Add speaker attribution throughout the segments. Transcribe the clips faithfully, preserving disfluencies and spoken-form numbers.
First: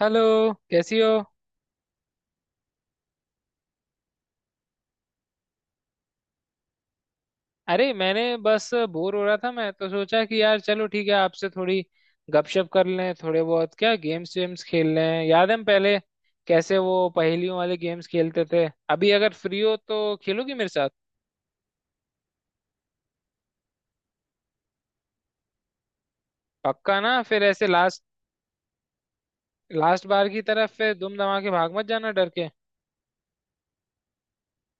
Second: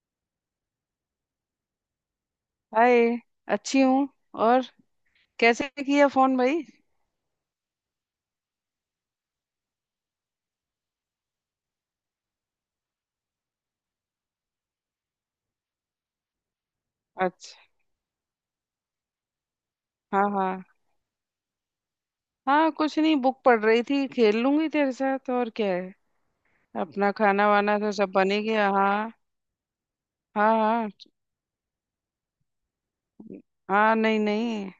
Speaker 1: Hello. कैसी हो?
Speaker 2: Hi. अच्छी हूँ। और कैसे किया फोन भाई?
Speaker 1: अरे मैंने बस बोर हो रहा था, मैं तो सोचा कि यार चलो ठीक है आपसे थोड़ी गपशप कर लें, थोड़े बहुत क्या गेम्स वेम्स खेल लें। याद है हम पहले कैसे वो पहेलियों
Speaker 2: अच्छा।
Speaker 1: वाले गेम्स खेलते थे? अभी अगर फ्री हो तो
Speaker 2: हाँ
Speaker 1: खेलोगी
Speaker 2: हाँ।
Speaker 1: मेरे साथ?
Speaker 2: हाँ, कुछ नहीं, बुक पढ़ रही थी। खेल लूंगी तेरे साथ, और क्या है।
Speaker 1: पक्का
Speaker 2: अपना
Speaker 1: ना? फिर
Speaker 2: खाना
Speaker 1: ऐसे
Speaker 2: वाना तो
Speaker 1: लास्ट
Speaker 2: सब बन ही गया। हाँ।
Speaker 1: लास्ट बार की
Speaker 2: हाँ
Speaker 1: तरफ
Speaker 2: हाँ।
Speaker 1: फिर दुम दमा के भाग मत जाना डर के।
Speaker 2: हाँ, नहीं नहीं।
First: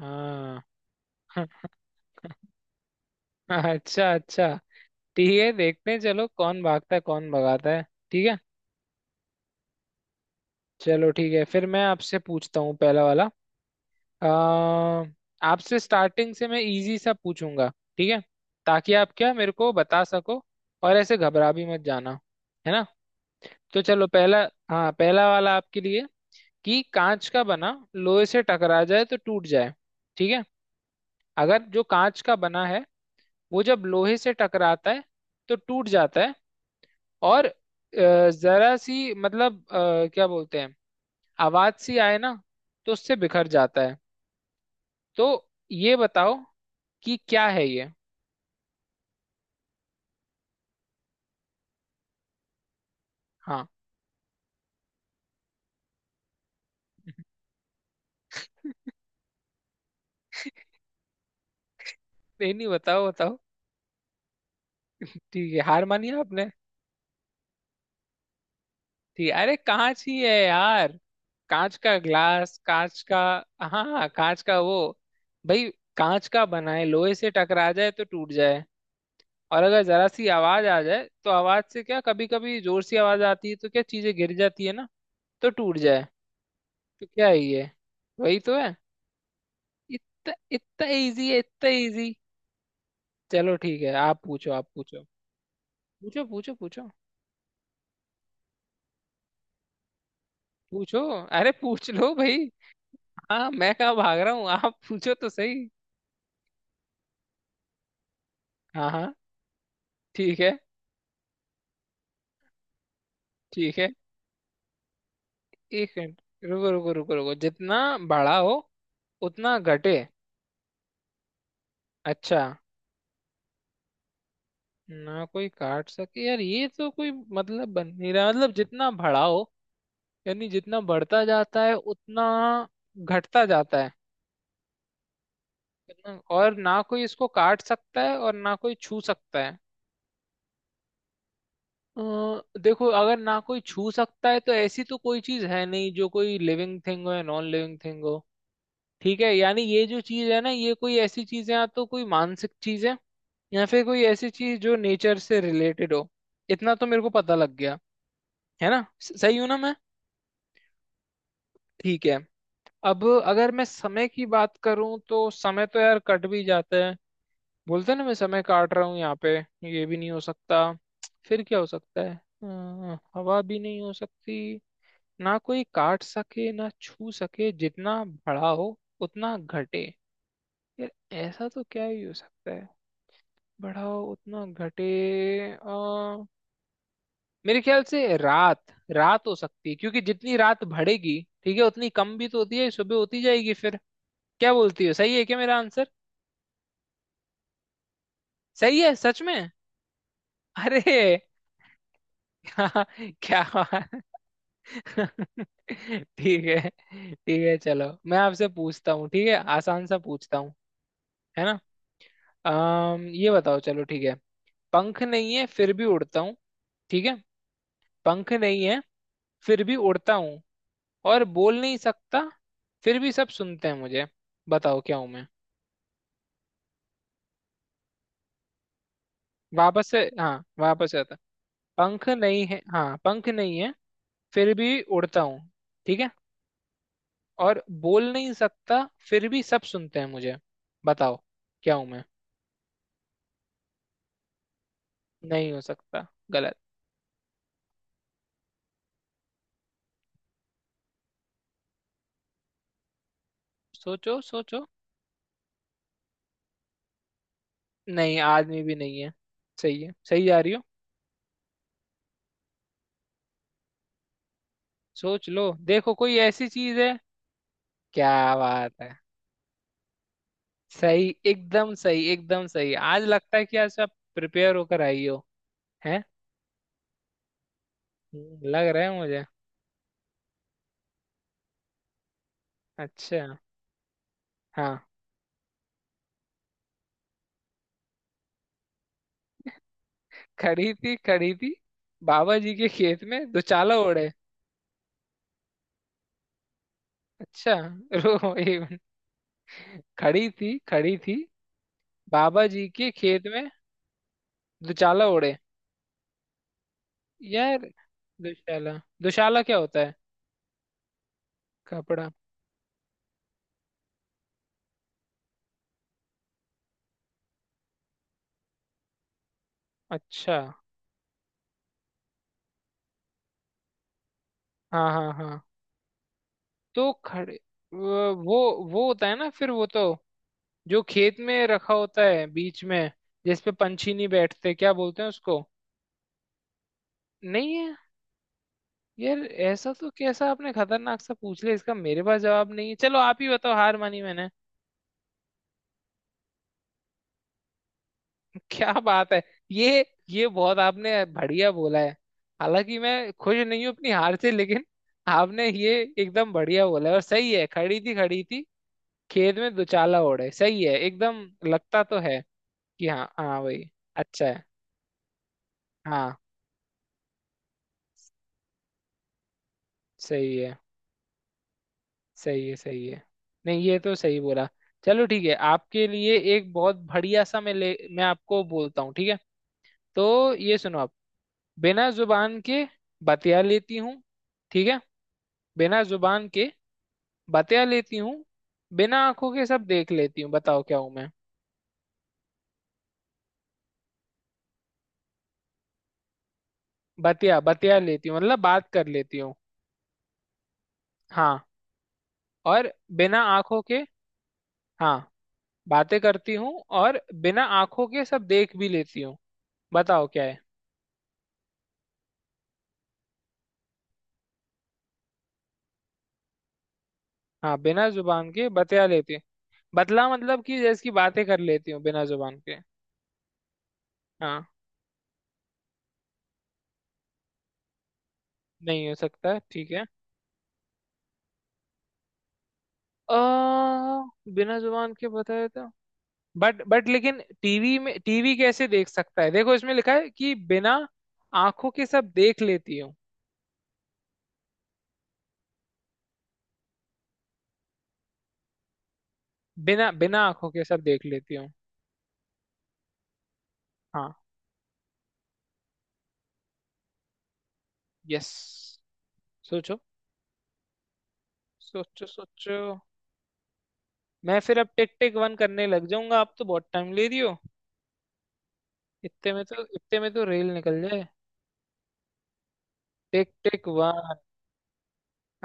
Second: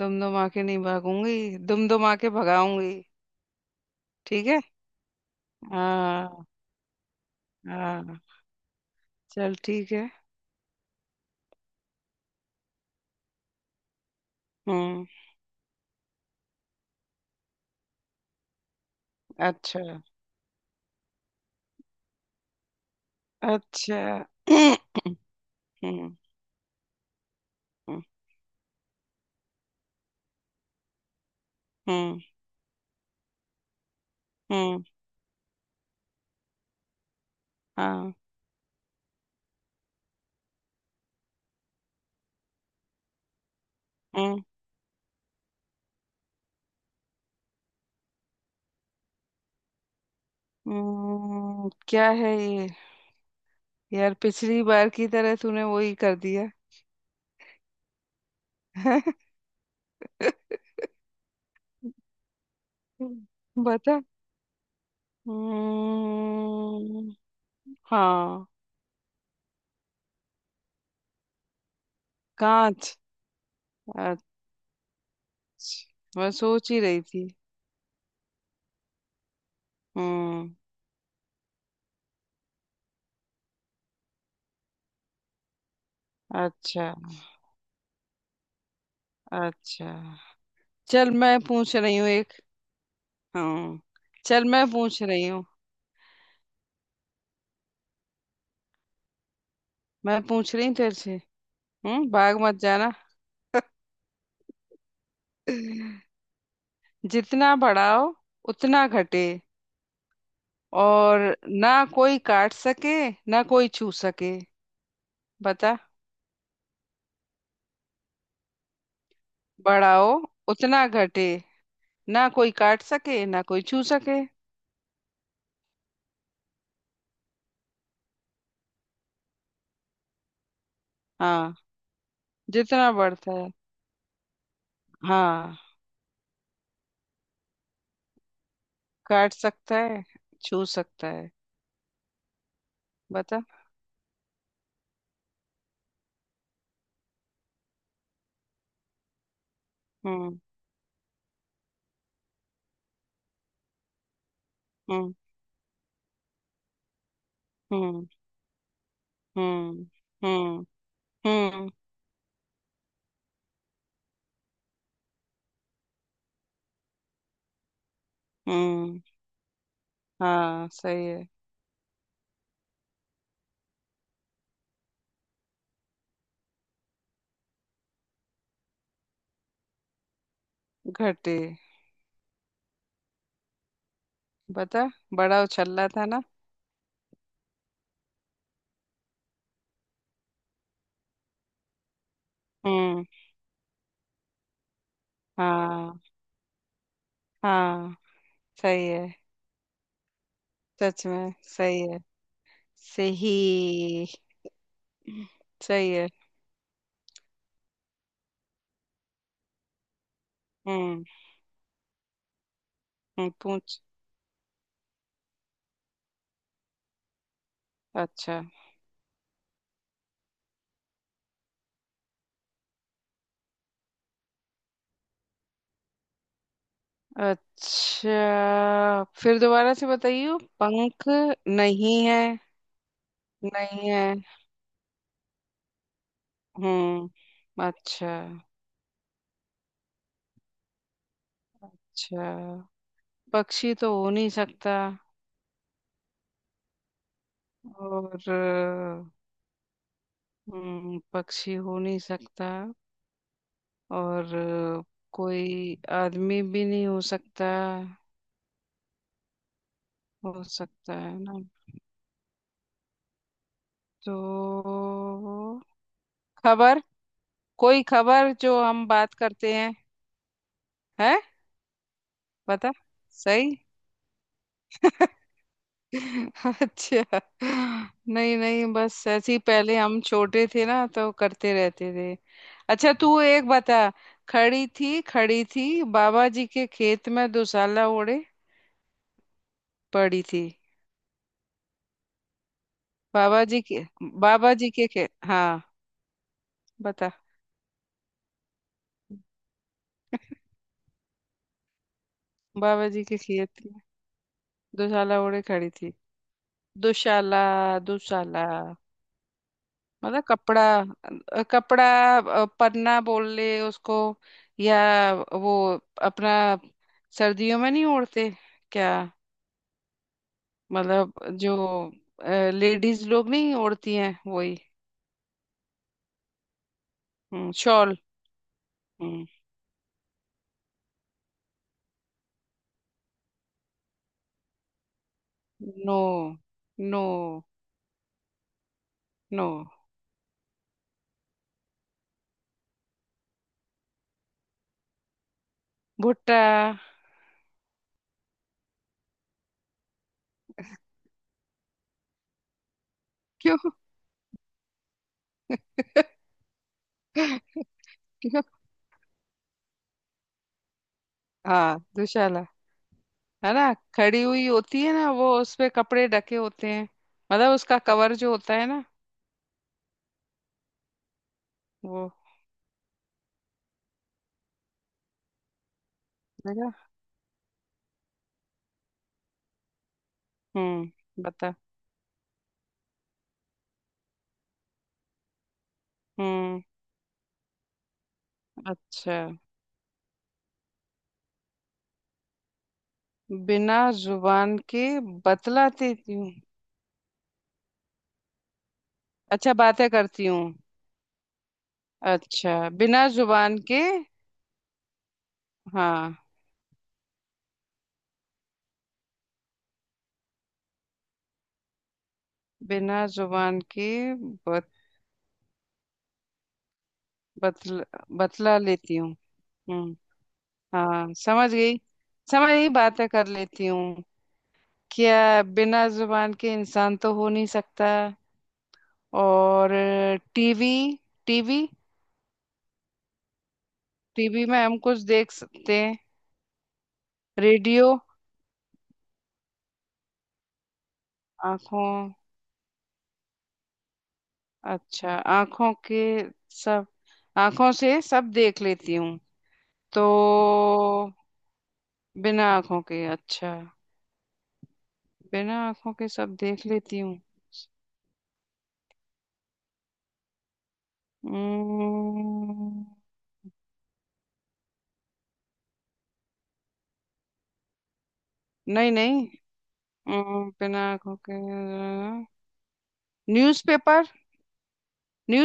Speaker 2: दुम दुम
Speaker 1: हाँ।
Speaker 2: आके नहीं भागूंगी। दुम दुम आके भगाऊंगी।
Speaker 1: अच्छा अच्छा।
Speaker 2: ठीक है।
Speaker 1: ठीक है देखते हैं, चलो
Speaker 2: हाँ
Speaker 1: कौन भागता है कौन भगाता है।
Speaker 2: हाँ।
Speaker 1: ठीक है
Speaker 2: चल ठीक है।
Speaker 1: चलो ठीक है, फिर मैं आपसे पूछता हूँ पहला वाला। अ,
Speaker 2: हम्म।
Speaker 1: आपसे स्टार्टिंग से मैं इजी सा पूछूंगा, ठीक है, ताकि आप क्या मेरे को
Speaker 2: अच्छा।
Speaker 1: बता सको, और ऐसे घबरा भी मत जाना, है ना? तो
Speaker 2: अच्छा।
Speaker 1: चलो पहला। हाँ पहला वाला आपके लिए
Speaker 2: हम्म।
Speaker 1: कि कांच का बना
Speaker 2: हम्म।
Speaker 1: लोहे से टकरा जाए तो टूट जाए, ठीक है? अगर जो
Speaker 2: हम्म।
Speaker 1: कांच का बना है वो जब लोहे से
Speaker 2: हम्म,
Speaker 1: टकराता है तो टूट जाता है, और
Speaker 2: हाँ।
Speaker 1: अ, जरा सी, मतलब अ, क्या बोलते हैं आवाज सी आए ना, तो उससे बिखर जाता है।
Speaker 2: हम्म।
Speaker 1: तो ये बताओ कि क्या है ये।
Speaker 2: हम्म, क्या है ये?
Speaker 1: हाँ
Speaker 2: यार पिछली बार की तरह तूने वही कर दिया।
Speaker 1: नहीं नहीं, बताओ बताओ।
Speaker 2: बता।
Speaker 1: ठीक है, हार मानी आपने?
Speaker 2: हम्म। हाँ।
Speaker 1: ठीक है, अरे कांच ही है यार, कांच का ग्लास,
Speaker 2: कांच।
Speaker 1: कांच का। हाँ हाँ,
Speaker 2: अच्छा,
Speaker 1: कांच का वो भाई, कांच
Speaker 2: मैं
Speaker 1: का
Speaker 2: सोच
Speaker 1: बना
Speaker 2: ही
Speaker 1: है,
Speaker 2: रही
Speaker 1: लोहे
Speaker 2: थी।
Speaker 1: से टकरा जाए तो टूट जाए, और अगर जरा सी
Speaker 2: हम्म।
Speaker 1: आवाज आ जाए तो आवाज से क्या, कभी कभी जोर से आवाज आती है तो क्या चीजें गिर जाती है ना, तो टूट जाए।
Speaker 2: अच्छा।
Speaker 1: तो क्या ही है, वही तो है।
Speaker 2: अच्छा,
Speaker 1: इतना इतना
Speaker 2: चल
Speaker 1: इजी है,
Speaker 2: मैं
Speaker 1: इतना
Speaker 2: पूछ रही हूँ
Speaker 1: इजी।
Speaker 2: एक।
Speaker 1: चलो
Speaker 2: हाँ,
Speaker 1: ठीक है, आप
Speaker 2: चल
Speaker 1: पूछो
Speaker 2: मैं
Speaker 1: आप
Speaker 2: पूछ
Speaker 1: पूछो।
Speaker 2: रही हूँ।
Speaker 1: पूछो पूछो पूछो
Speaker 2: मैं पूछ रही हूँ तेरे
Speaker 1: पूछो।
Speaker 2: से।
Speaker 1: अरे पूछ
Speaker 2: हम्म,
Speaker 1: लो भाई।
Speaker 2: भाग मत जाना।
Speaker 1: हाँ मैं कहाँ भाग रहा हूँ, आप पूछो तो सही।
Speaker 2: जितना बढ़ाओ उतना
Speaker 1: हाँ हाँ,
Speaker 2: घटे।
Speaker 1: ठीक है
Speaker 2: और ना कोई काट सके ना कोई
Speaker 1: ठीक है।
Speaker 2: छू सके। बता।
Speaker 1: एक मिनट, रुको रुको रुको रुको। जितना बड़ा हो उतना घटे?
Speaker 2: बढ़ाओ उतना घटे। ना
Speaker 1: अच्छा।
Speaker 2: कोई काट सके ना कोई छू सके।
Speaker 1: ना कोई काट सके? यार ये तो कोई मतलब बन नहीं रहा। मतलब जितना बड़ा हो, यानी जितना बढ़ता
Speaker 2: हाँ।
Speaker 1: जाता है उतना
Speaker 2: जितना बढ़ता
Speaker 1: घटता
Speaker 2: है।
Speaker 1: जाता है,
Speaker 2: हाँ।
Speaker 1: कितना- और ना कोई इसको काट सकता है और ना कोई छू
Speaker 2: काट
Speaker 1: सकता है।
Speaker 2: सकता है, छू सकता है।
Speaker 1: अ, देखो अगर ना
Speaker 2: बता।
Speaker 1: कोई छू सकता है तो ऐसी तो कोई चीज है नहीं जो कोई लिविंग थिंग हो या नॉन लिविंग थिंग हो, ठीक है? यानी ये जो चीज
Speaker 2: हम्म।
Speaker 1: है ना, ये कोई ऐसी चीज है, या तो कोई मानसिक चीज है या फिर कोई ऐसी चीज जो
Speaker 2: हम्म।
Speaker 1: नेचर से रिलेटेड हो। इतना तो मेरे को पता लग गया
Speaker 2: हम्म।
Speaker 1: है ना। स- सही हूं ना मैं?
Speaker 2: हम्म। हम्म। हम्म।
Speaker 1: ठीक है। अब अगर मैं समय की बात करूं तो समय तो यार कट भी जाता है, बोलते हैं ना मैं समय काट रहा हूँ
Speaker 2: हम्म।
Speaker 1: यहाँ पे, ये भी नहीं हो सकता।
Speaker 2: हाँ सही है।
Speaker 1: फिर क्या हो सकता है? अ, हवा भी नहीं हो सकती। ना कोई काट सके ना छू सके, जितना बढ़ा हो उतना घटे। यार
Speaker 2: घटे।
Speaker 1: ऐसा तो क्या ही हो सकता है? बढ़ाओ उतना
Speaker 2: बता। बड़ा
Speaker 1: घटे।
Speaker 2: उछल्ला था
Speaker 1: आ,
Speaker 2: ना।
Speaker 1: मेरे ख्याल से रात रात हो सकती है, क्योंकि जितनी रात बढ़ेगी ठीक है उतनी कम भी तो होती है, सुबह
Speaker 2: हम्म।
Speaker 1: होती जाएगी फिर। क्या बोलती हो, सही है क्या मेरा आंसर?
Speaker 2: हाँ। हाँ,
Speaker 1: सही
Speaker 2: सही
Speaker 1: है
Speaker 2: है।
Speaker 1: सच में? अरे
Speaker 2: सच में सही है।
Speaker 1: क्या क्या बात।
Speaker 2: सही। सही है।
Speaker 1: ठीक है ठीक है, चलो मैं आपसे पूछता हूँ, ठीक है, आसान सा पूछता हूँ,
Speaker 2: हम्म।
Speaker 1: है ना? अम ये
Speaker 2: हम्म,
Speaker 1: बताओ,
Speaker 2: पूछ।
Speaker 1: चलो ठीक है। पंख नहीं है फिर भी उड़ता हूँ, ठीक है? पंख
Speaker 2: अच्छा।
Speaker 1: नहीं है फिर भी उड़ता हूँ, और बोल नहीं सकता फिर भी सब सुनते हैं मुझे। बताओ क्या हूं मैं।
Speaker 2: अच्छा, फिर दोबारा से
Speaker 1: वापस से?
Speaker 2: बताइए।
Speaker 1: हाँ वापस से
Speaker 2: पंख
Speaker 1: आता।
Speaker 2: नहीं
Speaker 1: पंख
Speaker 2: है।
Speaker 1: नहीं है, हाँ, पंख नहीं है
Speaker 2: नहीं है।
Speaker 1: फिर भी उड़ता हूँ, ठीक है, और
Speaker 2: हम्म, अच्छा।
Speaker 1: बोल नहीं सकता फिर भी सब सुनते हैं मुझे। बताओ क्या हूं मैं।
Speaker 2: अच्छा, पक्षी तो हो नहीं सकता।
Speaker 1: नहीं हो सकता, गलत।
Speaker 2: और हम्म, पक्षी हो नहीं सकता।
Speaker 1: सोचो
Speaker 2: और
Speaker 1: सोचो।
Speaker 2: कोई आदमी भी नहीं हो सकता।
Speaker 1: नहीं आदमी भी नहीं है, सही है, सही जा
Speaker 2: हो
Speaker 1: रही हो।
Speaker 2: सकता है ना? तो
Speaker 1: सोच लो देखो, कोई ऐसी चीज
Speaker 2: खबर।
Speaker 1: है।
Speaker 2: कोई
Speaker 1: क्या
Speaker 2: खबर जो
Speaker 1: बात
Speaker 2: हम
Speaker 1: है,
Speaker 2: बात करते हैं।
Speaker 1: सही,
Speaker 2: है।
Speaker 1: एकदम सही, एकदम
Speaker 2: बता।
Speaker 1: सही। आज लगता है
Speaker 2: सही।
Speaker 1: कि आज आप प्रिपेयर होकर आई हो, है?
Speaker 2: अच्छा, नहीं नहीं,
Speaker 1: लग रहा है
Speaker 2: बस
Speaker 1: मुझे।
Speaker 2: ऐसे ही पहले हम छोटे थे ना तो करते रहते थे। अच्छा,
Speaker 1: अच्छा।
Speaker 2: तू एक बता। खड़ी
Speaker 1: हाँ
Speaker 2: थी खड़ी थी बाबा जी के खेत में दुशाला ओढ़े पड़ी थी।
Speaker 1: खड़ी थी खड़ी थी बाबा जी के खेत में
Speaker 2: बाबा जी
Speaker 1: दुचाला
Speaker 2: के,
Speaker 1: ओढ़े।
Speaker 2: बाबा जी के खेत, हाँ। बता।
Speaker 1: अच्छा रुको एक मिनट। खड़ी थी खड़ी थी बाबा जी
Speaker 2: बाबा
Speaker 1: के
Speaker 2: जी के
Speaker 1: खेत में
Speaker 2: खेत में
Speaker 1: दुचाला
Speaker 2: दुशाला
Speaker 1: ओढ़े।
Speaker 2: ओढ़े खड़ी थी। दुशाला।
Speaker 1: यार
Speaker 2: दुशाला।
Speaker 1: दुशाला, दुशाला क्या होता है?
Speaker 2: मतलब कपड़ा। अ, कपड़ा।
Speaker 1: कपड़ा,
Speaker 2: अ, पन्ना बोल ले उसको, या वो, अपना सर्दियों में नहीं ओढ़ते क्या?
Speaker 1: अच्छा।
Speaker 2: मतलब जो लेडीज लोग नहीं ओढ़ती हैं, वही।
Speaker 1: हाँ हाँ हाँ। तो खड़े
Speaker 2: हम्म, शॉल।
Speaker 1: वो वो वो होता है
Speaker 2: हम्म।
Speaker 1: ना, फिर वो तो जो खेत में रखा होता है बीच में जिसपे पंछी नहीं बैठते, क्या बोलते हैं उसको?
Speaker 2: नो। नो।
Speaker 1: नहीं है? यार
Speaker 2: नो।
Speaker 1: ऐसा तो कैसा आपने खतरनाक सा पूछ लिया, इसका मेरे पास जवाब नहीं है, चलो आप ही बताओ, हार मानी मैंने।
Speaker 2: भुट्टा।
Speaker 1: क्या बात है, ये ये बहुत आपने बढ़िया बोला है। हालांकि मैं खुश
Speaker 2: क्यों?
Speaker 1: नहीं हूं अपनी हार से, लेकिन आपने ये एकदम बढ़िया बोला है और सही है। खड़ी थी खड़ी
Speaker 2: क्यों?
Speaker 1: थी खेत में दुचाला ओढ़े, सही है एकदम।
Speaker 2: हाँ
Speaker 1: लगता तो है
Speaker 2: दुशाला।
Speaker 1: कि हाँ हाँ
Speaker 2: है ना,
Speaker 1: भाई,
Speaker 2: खड़ी
Speaker 1: अच्छा है,
Speaker 2: हुई होती है ना, वो उस पे कपड़े
Speaker 1: हाँ।
Speaker 2: ढके होते हैं। मतलब उसका कवर जो होता है ना,
Speaker 1: सही है
Speaker 2: वो।
Speaker 1: सही है सही है, नहीं ये तो सही बोला। चलो ठीक है, आपके लिए एक बहुत
Speaker 2: देखा।
Speaker 1: बढ़िया सा मैं ले मैं आपको बोलता हूँ, ठीक है। तो ये सुनो आप।
Speaker 2: हम्म, बता।
Speaker 1: बिना जुबान के बतिया लेती हूँ, ठीक है। बिना जुबान के
Speaker 2: हम्म।
Speaker 1: बतिया लेती हूँ, बिना
Speaker 2: अच्छा।
Speaker 1: आंखों के सब देख लेती हूँ, बताओ क्या हूँ मैं।
Speaker 2: बिना जुबान के बतलाती हूँ।
Speaker 1: बतिया बतिया लेती हूँ मतलब बात कर लेती हूँ,
Speaker 2: अच्छा, बातें करती हूँ।
Speaker 1: हाँ।
Speaker 2: अच्छा,
Speaker 1: और
Speaker 2: बिना
Speaker 1: बिना
Speaker 2: जुबान
Speaker 1: आंखों के,
Speaker 2: के।
Speaker 1: हाँ, बातें
Speaker 2: हाँ।
Speaker 1: करती हूँ, और बिना आंखों के सब देख भी लेती हूँ, बताओ क्या है।
Speaker 2: बिना जुबान के बत,
Speaker 1: हाँ
Speaker 2: बतल,
Speaker 1: बिना जुबान के
Speaker 2: बतला
Speaker 1: बतिया
Speaker 2: लेती हूँ।
Speaker 1: लेती हूँ,
Speaker 2: हम्म।
Speaker 1: बतला मतलब कि जैसे कि
Speaker 2: हाँ
Speaker 1: बातें कर
Speaker 2: समझ
Speaker 1: लेती
Speaker 2: गई।
Speaker 1: हूँ बिना जुबान
Speaker 2: समझ
Speaker 1: के।
Speaker 2: गई, बातें कर लेती हूँ।
Speaker 1: हाँ
Speaker 2: क्या बिना जुबान के इंसान तो हो नहीं सकता।
Speaker 1: नहीं हो सकता, ठीक
Speaker 2: और
Speaker 1: है।
Speaker 2: TV, TV.
Speaker 1: आ,
Speaker 2: टीवी
Speaker 1: बिना
Speaker 2: में हम
Speaker 1: जुबान
Speaker 2: कुछ
Speaker 1: के
Speaker 2: देख
Speaker 1: बताया था।
Speaker 2: सकते हैं।
Speaker 1: बट बट लेकिन टीवी
Speaker 2: रेडियो।
Speaker 1: में, टीवी कैसे देख सकता है? देखो इसमें लिखा है कि बिना आंखों के
Speaker 2: आंखों।
Speaker 1: सब देख लेती हूँ।
Speaker 2: अच्छा आंखों के। सब। आंखों से सब देख लेती हूँ।
Speaker 1: बिना
Speaker 2: तो
Speaker 1: बिना आंखों के सब देख लेती हूँ,
Speaker 2: बिना आंखों के, अच्छा।
Speaker 1: हाँ
Speaker 2: बिना आंखों के सब देख लेती हूँ।
Speaker 1: यस। सोचो सोचो सोचो।
Speaker 2: हम्म,
Speaker 1: मैं फिर अब टिक टिक वन करने लग जाऊंगा, आप तो बहुत टाइम ले रही हो।
Speaker 2: नहीं नहीं।
Speaker 1: इतने में तो इतने में तो
Speaker 2: हम्म,
Speaker 1: रेल
Speaker 2: बिना
Speaker 1: निकल जाए।
Speaker 2: आंखों के।
Speaker 1: Tick tick one.
Speaker 2: न्यूज़पेपर।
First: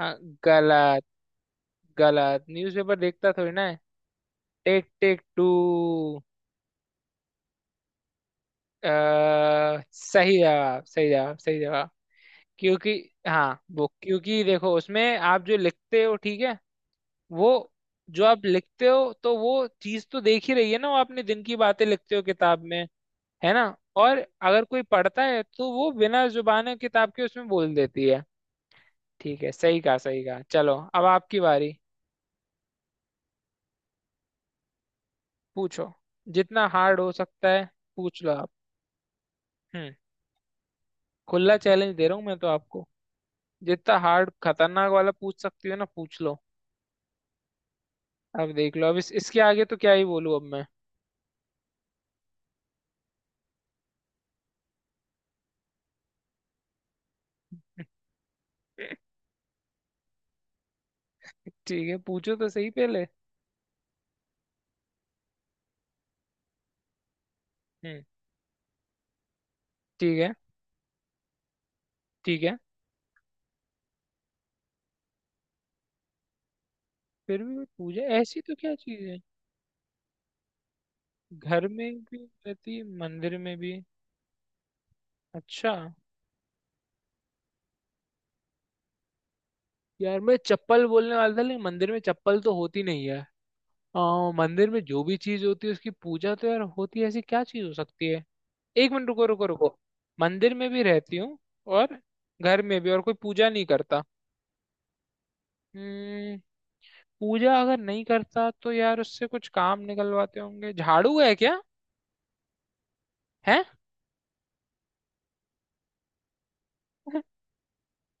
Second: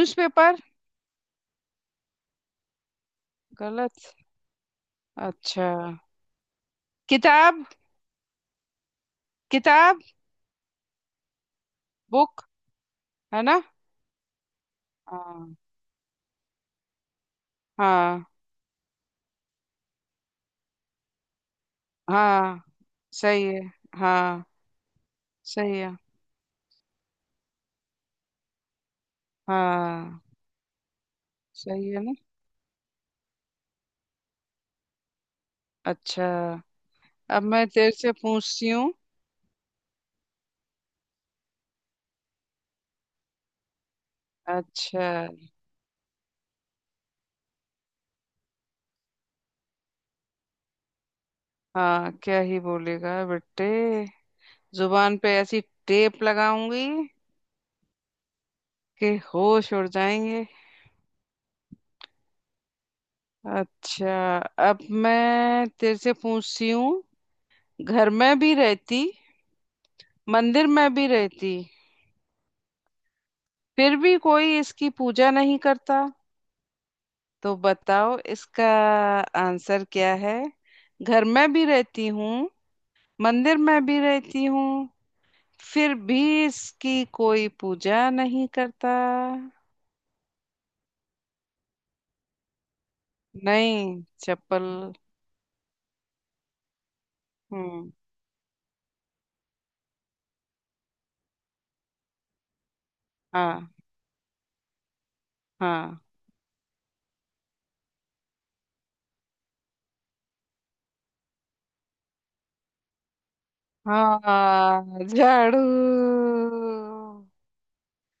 Speaker 1: हाँ गलत, गलत, न्यूज़पेपर देखता थोड़ी ना है।
Speaker 2: गलत।
Speaker 1: टिक टिक टू।
Speaker 2: अच्छा, किताब।
Speaker 1: अ,
Speaker 2: किताब।
Speaker 1: सही जवाब सही जवाब सही जवाब।
Speaker 2: बुक।
Speaker 1: क्योंकि,
Speaker 2: है ना?
Speaker 1: हाँ वो, क्योंकि देखो उसमें आप
Speaker 2: हाँ।
Speaker 1: जो लिखते हो, ठीक है, वो जो
Speaker 2: हाँ।
Speaker 1: आप लिखते हो तो वो चीज तो देख ही रही है ना, वो आपने दिन की बातें लिखते हो किताब
Speaker 2: हाँ।
Speaker 1: में,
Speaker 2: सही
Speaker 1: है
Speaker 2: है।
Speaker 1: ना, और
Speaker 2: हाँ।
Speaker 1: अगर कोई पढ़ता है तो
Speaker 2: सही
Speaker 1: वो
Speaker 2: है।
Speaker 1: बिना जुबान किताब के उसमें बोल देती है, ठीक है, सही कहा
Speaker 2: हाँ।
Speaker 1: सही कहा। चलो अब आपकी बारी,
Speaker 2: सही है ना।
Speaker 1: पूछो
Speaker 2: अच्छा,
Speaker 1: जितना हार्ड हो
Speaker 2: अब
Speaker 1: सकता है,
Speaker 2: मैं तेरे से
Speaker 1: पूछ लो आप।
Speaker 2: पूछती हूँ।
Speaker 1: हम्म। खुला चैलेंज दे रहा हूँ मैं तो आपको, जितना हार्ड खतरनाक वाला
Speaker 2: अच्छा।
Speaker 1: पूछ सकती हो ना पूछ लो। अब देख लो अब इस, इसके आगे तो क्या ही बोलूं अब मैं।
Speaker 2: हाँ, क्या ही बोलेगा बेटे। जुबान पे ऐसी टेप लगाऊंगी कि होश उड़ जाएंगे।
Speaker 1: ठीक है, पूछो तो सही पहले।
Speaker 2: अच्छा, अब मैं तेरे से पूछती हूँ।
Speaker 1: हम्म।
Speaker 2: घर में भी रहती,
Speaker 1: ठीक है
Speaker 2: मंदिर में भी रहती,
Speaker 1: ठीक है।
Speaker 2: फिर भी कोई इसकी पूजा नहीं करता।
Speaker 1: फिर भी
Speaker 2: तो
Speaker 1: वो पूजा,
Speaker 2: बताओ
Speaker 1: ऐसी तो
Speaker 2: इसका
Speaker 1: क्या चीज है?
Speaker 2: आंसर क्या है। घर में भी
Speaker 1: घर में
Speaker 2: रहती
Speaker 1: भी
Speaker 2: हूँ,
Speaker 1: रहती है, मंदिर में
Speaker 2: मंदिर
Speaker 1: भी,
Speaker 2: में भी रहती हूँ,
Speaker 1: अच्छा।
Speaker 2: फिर भी इसकी कोई पूजा नहीं करता।
Speaker 1: यार मैं चप्पल बोलने वाला था, लेकिन मंदिर में चप्पल तो होती नहीं है।
Speaker 2: नहीं
Speaker 1: आ,
Speaker 2: चप्पल।
Speaker 1: मंदिर में जो भी चीज होती है उसकी पूजा तो यार होती है, ऐसी क्या चीज हो
Speaker 2: हम्म।
Speaker 1: सकती है? एक मिनट रुको रुको रुको। मंदिर में भी रहती हूँ और घर में भी, और कोई पूजा नहीं
Speaker 2: हाँ
Speaker 1: करता।
Speaker 2: हाँ,
Speaker 1: हम्म। पूजा अगर नहीं करता तो यार उससे कुछ काम निकलवाते होंगे, झाड़ू है क्या? है।
Speaker 2: हाँ झाड़ू।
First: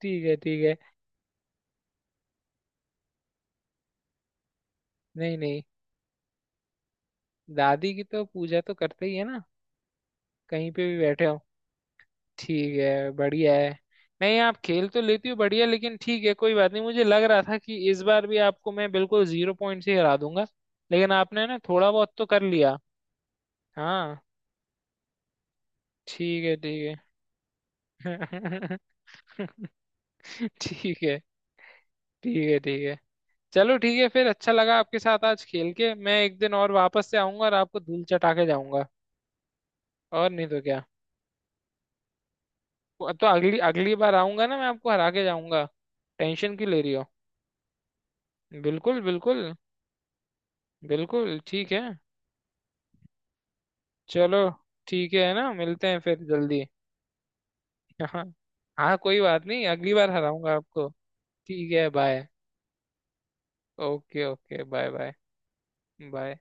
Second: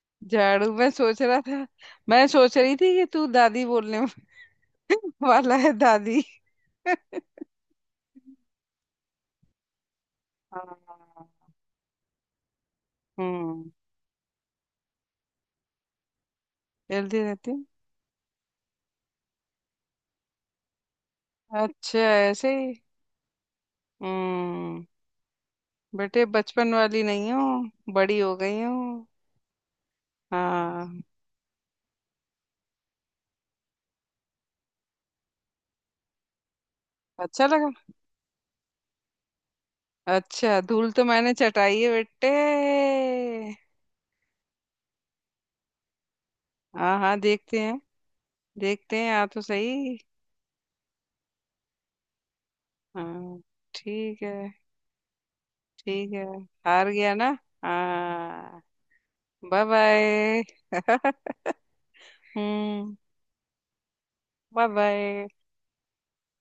Speaker 1: ठीक है ठीक
Speaker 2: झाड़ू,
Speaker 1: है।
Speaker 2: मैं सोच रहा था। मैं सोच रही थी कि तू दादी बोलने
Speaker 1: नहीं
Speaker 2: वाला
Speaker 1: नहीं,
Speaker 2: है, दादी।
Speaker 1: दादी की तो पूजा तो करते ही है ना, कहीं पे भी बैठे हो।
Speaker 2: हाँ।
Speaker 1: ठीक है, बढ़िया है।
Speaker 2: हम्म।
Speaker 1: नहीं आप खेल तो लेती हो बढ़िया, लेकिन ठीक है कोई बात नहीं, मुझे लग
Speaker 2: जल्दी
Speaker 1: रहा
Speaker 2: रहती।
Speaker 1: था कि इस बार भी आपको मैं बिल्कुल जीरो पॉइंट से हरा दूंगा, लेकिन आपने ना थोड़ा
Speaker 2: अच्छा
Speaker 1: बहुत तो कर
Speaker 2: ऐसे ही।
Speaker 1: लिया। हाँ,
Speaker 2: हम्म। बेटे,
Speaker 1: ठीक है
Speaker 2: बचपन
Speaker 1: ठीक
Speaker 2: वाली नहीं हो, बड़ी हो गई
Speaker 1: है।
Speaker 2: हो।
Speaker 1: ठीक
Speaker 2: हाँ।
Speaker 1: है ठीक है ठीक है। चलो ठीक है फिर, अच्छा लगा आपके साथ आज खेल के, मैं एक दिन और वापस से आऊंगा
Speaker 2: अच्छा
Speaker 1: और
Speaker 2: लगा।
Speaker 1: आपको धूल चटा के जाऊंगा। और नहीं तो
Speaker 2: अच्छा,
Speaker 1: क्या,
Speaker 2: धूल तो मैंने चटाई है बेटे।
Speaker 1: तो अगली अगली बार आऊंगा ना, मैं आपको हरा के जाऊंगा, टेंशन क्यों ले रही
Speaker 2: हाँ
Speaker 1: हो?
Speaker 2: हाँ, देखते हैं। देखते
Speaker 1: बिल्कुल
Speaker 2: हैं, आ तो
Speaker 1: बिल्कुल
Speaker 2: सही।
Speaker 1: बिल्कुल ठीक है।
Speaker 2: हाँ। ठीक है।
Speaker 1: चलो ठीक है ना, मिलते हैं
Speaker 2: ठीक
Speaker 1: फिर
Speaker 2: है,
Speaker 1: जल्दी।
Speaker 2: हार गया ना।
Speaker 1: हाँ।
Speaker 2: हाँ।
Speaker 1: हाँ कोई बात
Speaker 2: बाय
Speaker 1: नहीं, अगली बार
Speaker 2: बाय।
Speaker 1: हराऊंगा आपको। ठीक है बाय।
Speaker 2: हम्म।
Speaker 1: Okay okay
Speaker 2: bye
Speaker 1: bye bye
Speaker 2: bye.
Speaker 1: Bye.